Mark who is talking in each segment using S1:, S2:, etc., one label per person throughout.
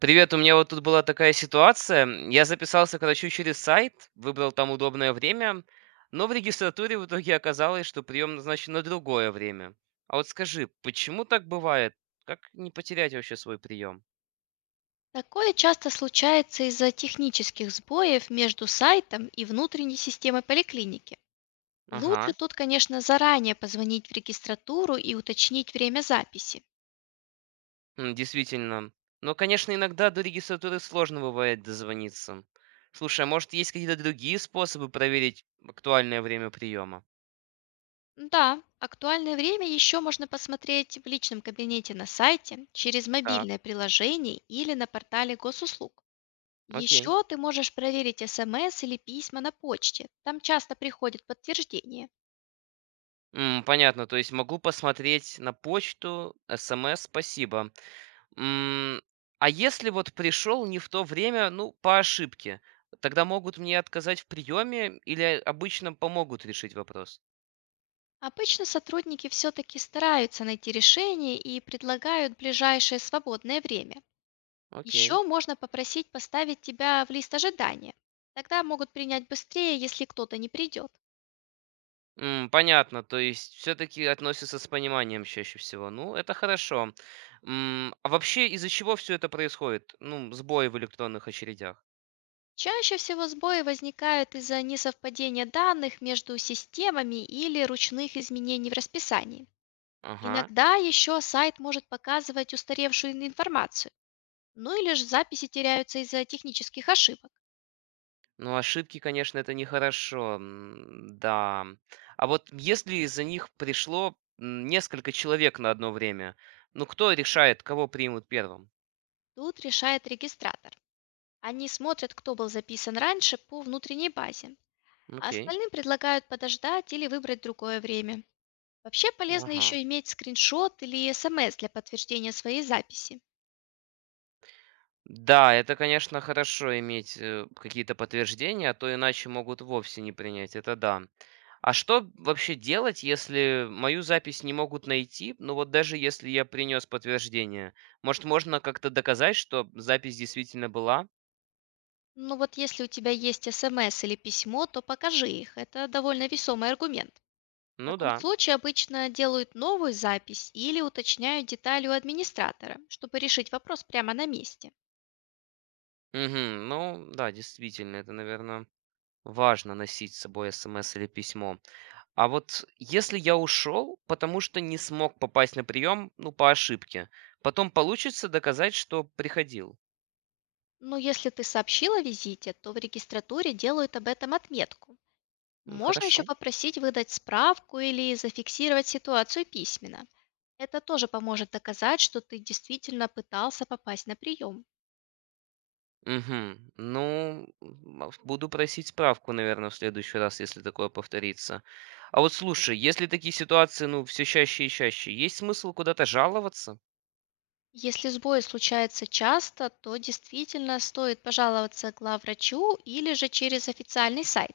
S1: Привет, у меня вот тут была такая ситуация. Я записался, короче, через сайт, выбрал там удобное время, но в регистратуре в итоге оказалось, что прием назначен на другое время. А вот скажи, почему так бывает? Как не потерять вообще свой прием?
S2: Такое часто случается из-за технических сбоев между сайтом и внутренней системой поликлиники. Лучше
S1: Ага,
S2: тут, конечно, заранее позвонить в регистратуру и уточнить время записи.
S1: действительно. Но, конечно, иногда до регистратуры сложно бывает дозвониться. Слушай, а может есть какие-то другие способы проверить актуальное время приема?
S2: Да, актуальное время еще можно посмотреть в личном кабинете на сайте, через
S1: Так,
S2: мобильное приложение или на портале госуслуг.
S1: окей.
S2: Еще ты можешь проверить смс или письма на почте, там часто приходит подтверждение.
S1: Понятно, то есть могу посмотреть на почту, СМС, спасибо. М, а если вот пришел не в то время, ну, по ошибке, тогда могут мне отказать в приеме или обычно помогут решить вопрос?
S2: Обычно сотрудники все-таки стараются найти решение и предлагают ближайшее свободное время.
S1: Окей.
S2: Еще можно попросить поставить тебя в лист ожидания. Тогда могут принять быстрее, если кто-то не придет.
S1: Понятно, то есть все-таки относятся с пониманием чаще всего. Ну, это хорошо. А вообще из-за чего все это происходит? Ну, сбои в электронных очередях.
S2: Чаще всего сбои возникают из-за несовпадения данных между системами или ручных изменений в расписании.
S1: Ага.
S2: Иногда еще сайт может показывать устаревшую информацию, ну или же записи теряются из-за технических ошибок.
S1: Ну, ошибки, конечно, это нехорошо, да. А вот если из-за них пришло несколько человек на одно время, ну, кто решает, кого примут первым?
S2: Тут решает регистратор. Они смотрят, кто был записан раньше по внутренней базе, а
S1: Окей.
S2: остальным предлагают подождать или выбрать другое время. Вообще полезно
S1: Ага.
S2: еще иметь скриншот или смс для подтверждения своей записи.
S1: Да, это, конечно, хорошо иметь какие-то подтверждения, а то иначе могут вовсе не принять, это да. А что вообще делать, если мою запись не могут найти? Ну вот даже если я принес подтверждение. Может, можно как-то доказать, что запись действительно была?
S2: Но вот если у тебя есть смс или письмо, то покажи их. Это довольно весомый аргумент. В
S1: Ну
S2: таком
S1: да.
S2: случае обычно делают новую запись или уточняют детали у администратора, чтобы решить вопрос прямо на месте.
S1: Мгм. Ну да, действительно, это, наверное, важно носить с собой СМС или письмо. А вот если я ушел, потому что не смог попасть на прием, ну, по ошибке, потом получится доказать, что приходил.
S2: Но если ты сообщил о визите, то в регистратуре делают об этом отметку. Можно еще
S1: Хорошо.
S2: попросить выдать справку или зафиксировать ситуацию письменно. Это тоже поможет доказать, что ты действительно пытался попасть на прием.
S1: Мгм. Ну, буду просить справку, наверное, в следующий раз, если такое повторится. А вот слушай, если такие ситуации, ну, все чаще и чаще, есть смысл куда-то жаловаться?
S2: Если сбои случаются часто, то действительно стоит пожаловаться главврачу или же через официальный сайт.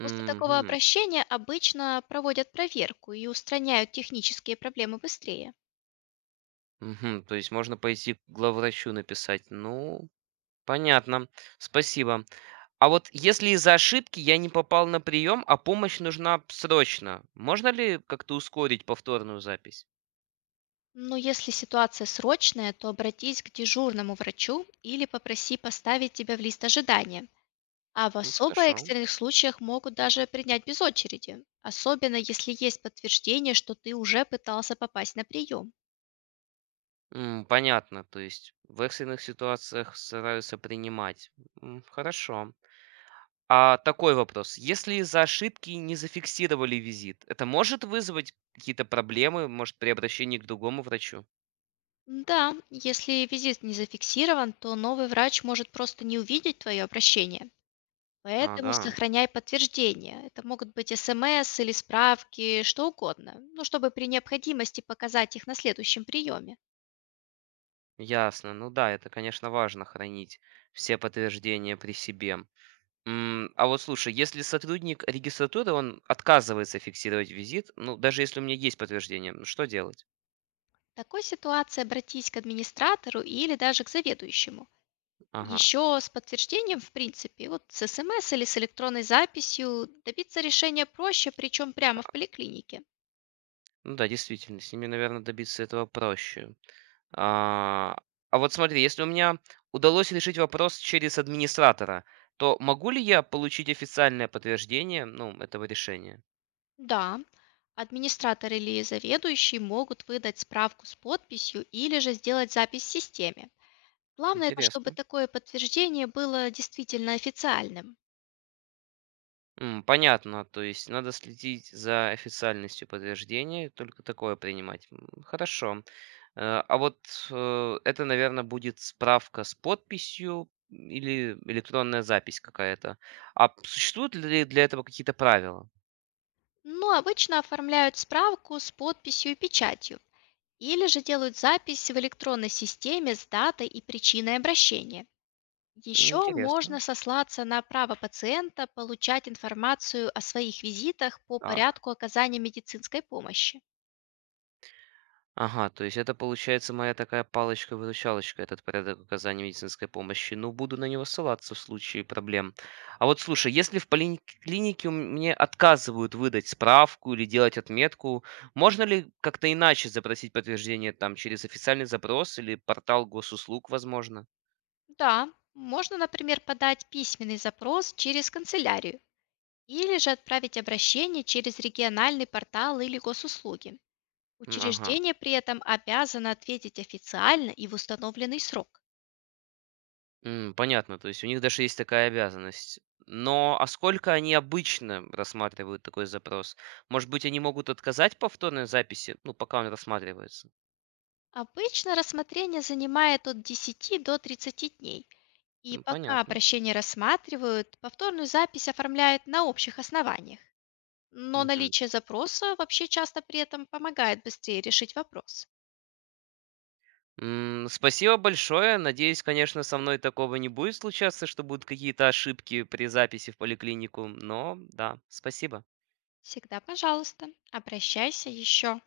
S2: После такого обращения обычно проводят проверку и устраняют технические проблемы быстрее.
S1: Мгм. То есть можно пойти к главврачу написать. Ну, понятно, спасибо. А вот если из-за ошибки я не попал на прием, а помощь нужна срочно, можно ли как-то ускорить повторную запись?
S2: Но если ситуация срочная, то обратись к дежурному врачу или попроси поставить тебя в лист ожидания. А в
S1: Ну,
S2: особо
S1: хорошо.
S2: экстренных случаях могут даже принять без очереди, особенно если есть подтверждение, что ты уже пытался попасть на прием.
S1: Понятно, то есть в экстренных ситуациях стараются принимать. Хорошо. А такой вопрос. Если из-за ошибки не зафиксировали визит, это может вызвать какие-то проблемы, может, при обращении к другому врачу?
S2: Да, если визит не зафиксирован, то новый врач может просто не увидеть твое обращение. Поэтому
S1: Ага,
S2: сохраняй подтверждение. Это могут быть смс или справки, что угодно, ну, чтобы при необходимости показать их на следующем приеме.
S1: ясно. Ну да, это, конечно, важно хранить все подтверждения при себе. А вот слушай, если сотрудник регистратуры, он отказывается фиксировать визит, ну, даже если у меня есть подтверждение, ну, что делать?
S2: В такой ситуации обратись к администратору или даже к заведующему.
S1: Ага.
S2: Еще с подтверждением, в принципе, вот с смс или с электронной записью добиться решения проще, причем прямо в поликлинике.
S1: Ну да, действительно, с ними, наверное, добиться этого проще. А, а вот смотри, если у меня удалось решить вопрос через администратора, то могу ли я получить официальное подтверждение, ну, этого решения?
S2: Да, администратор или заведующий могут выдать справку с подписью или же сделать запись в системе. Главное, это чтобы
S1: Интересно.
S2: такое подтверждение было действительно официальным.
S1: Понятно, то есть надо следить за официальностью подтверждения, только такое принимать. Хорошо. Э, а вот, это, наверное, будет справка с подписью или электронная запись какая-то. А п существуют ли для этого какие-то правила?
S2: Но обычно оформляют справку с подписью и печатью, или же делают запись в электронной системе с датой и причиной обращения. Еще
S1: Интересно.
S2: можно сослаться на право пациента получать информацию о своих визитах по
S1: Так.
S2: порядку оказания медицинской помощи.
S1: Ага, то есть это получается моя такая палочка-выручалочка, этот порядок оказания медицинской помощи. Ну, буду на него ссылаться в случае проблем. А вот слушай, если в поликлинике у м- мне отказывают выдать справку или делать отметку, можно ли как-то иначе запросить подтверждение там через официальный запрос или портал госуслуг, возможно?
S2: Да, можно, например, подать письменный запрос через канцелярию или же отправить обращение через региональный портал или госуслуги.
S1: Ага.
S2: Учреждение при этом обязано ответить официально и в установленный срок.
S1: Понятно, то есть у них даже есть такая обязанность. Но а сколько они обычно рассматривают такой запрос? Может быть, они могут отказать повторной записи, ну, пока он рассматривается?
S2: Обычно рассмотрение занимает от 10 до 30 дней. И
S1: Ну,
S2: пока
S1: понятно.
S2: обращение рассматривают, повторную запись оформляют на общих основаниях. Но
S1: Мгм.
S2: наличие запроса вообще часто при этом помогает быстрее решить вопрос.
S1: Спасибо большое. Надеюсь, конечно, со мной такого не будет случаться, что будут какие-то ошибки при записи в поликлинику. Но да, спасибо.
S2: Всегда, пожалуйста, обращайся еще.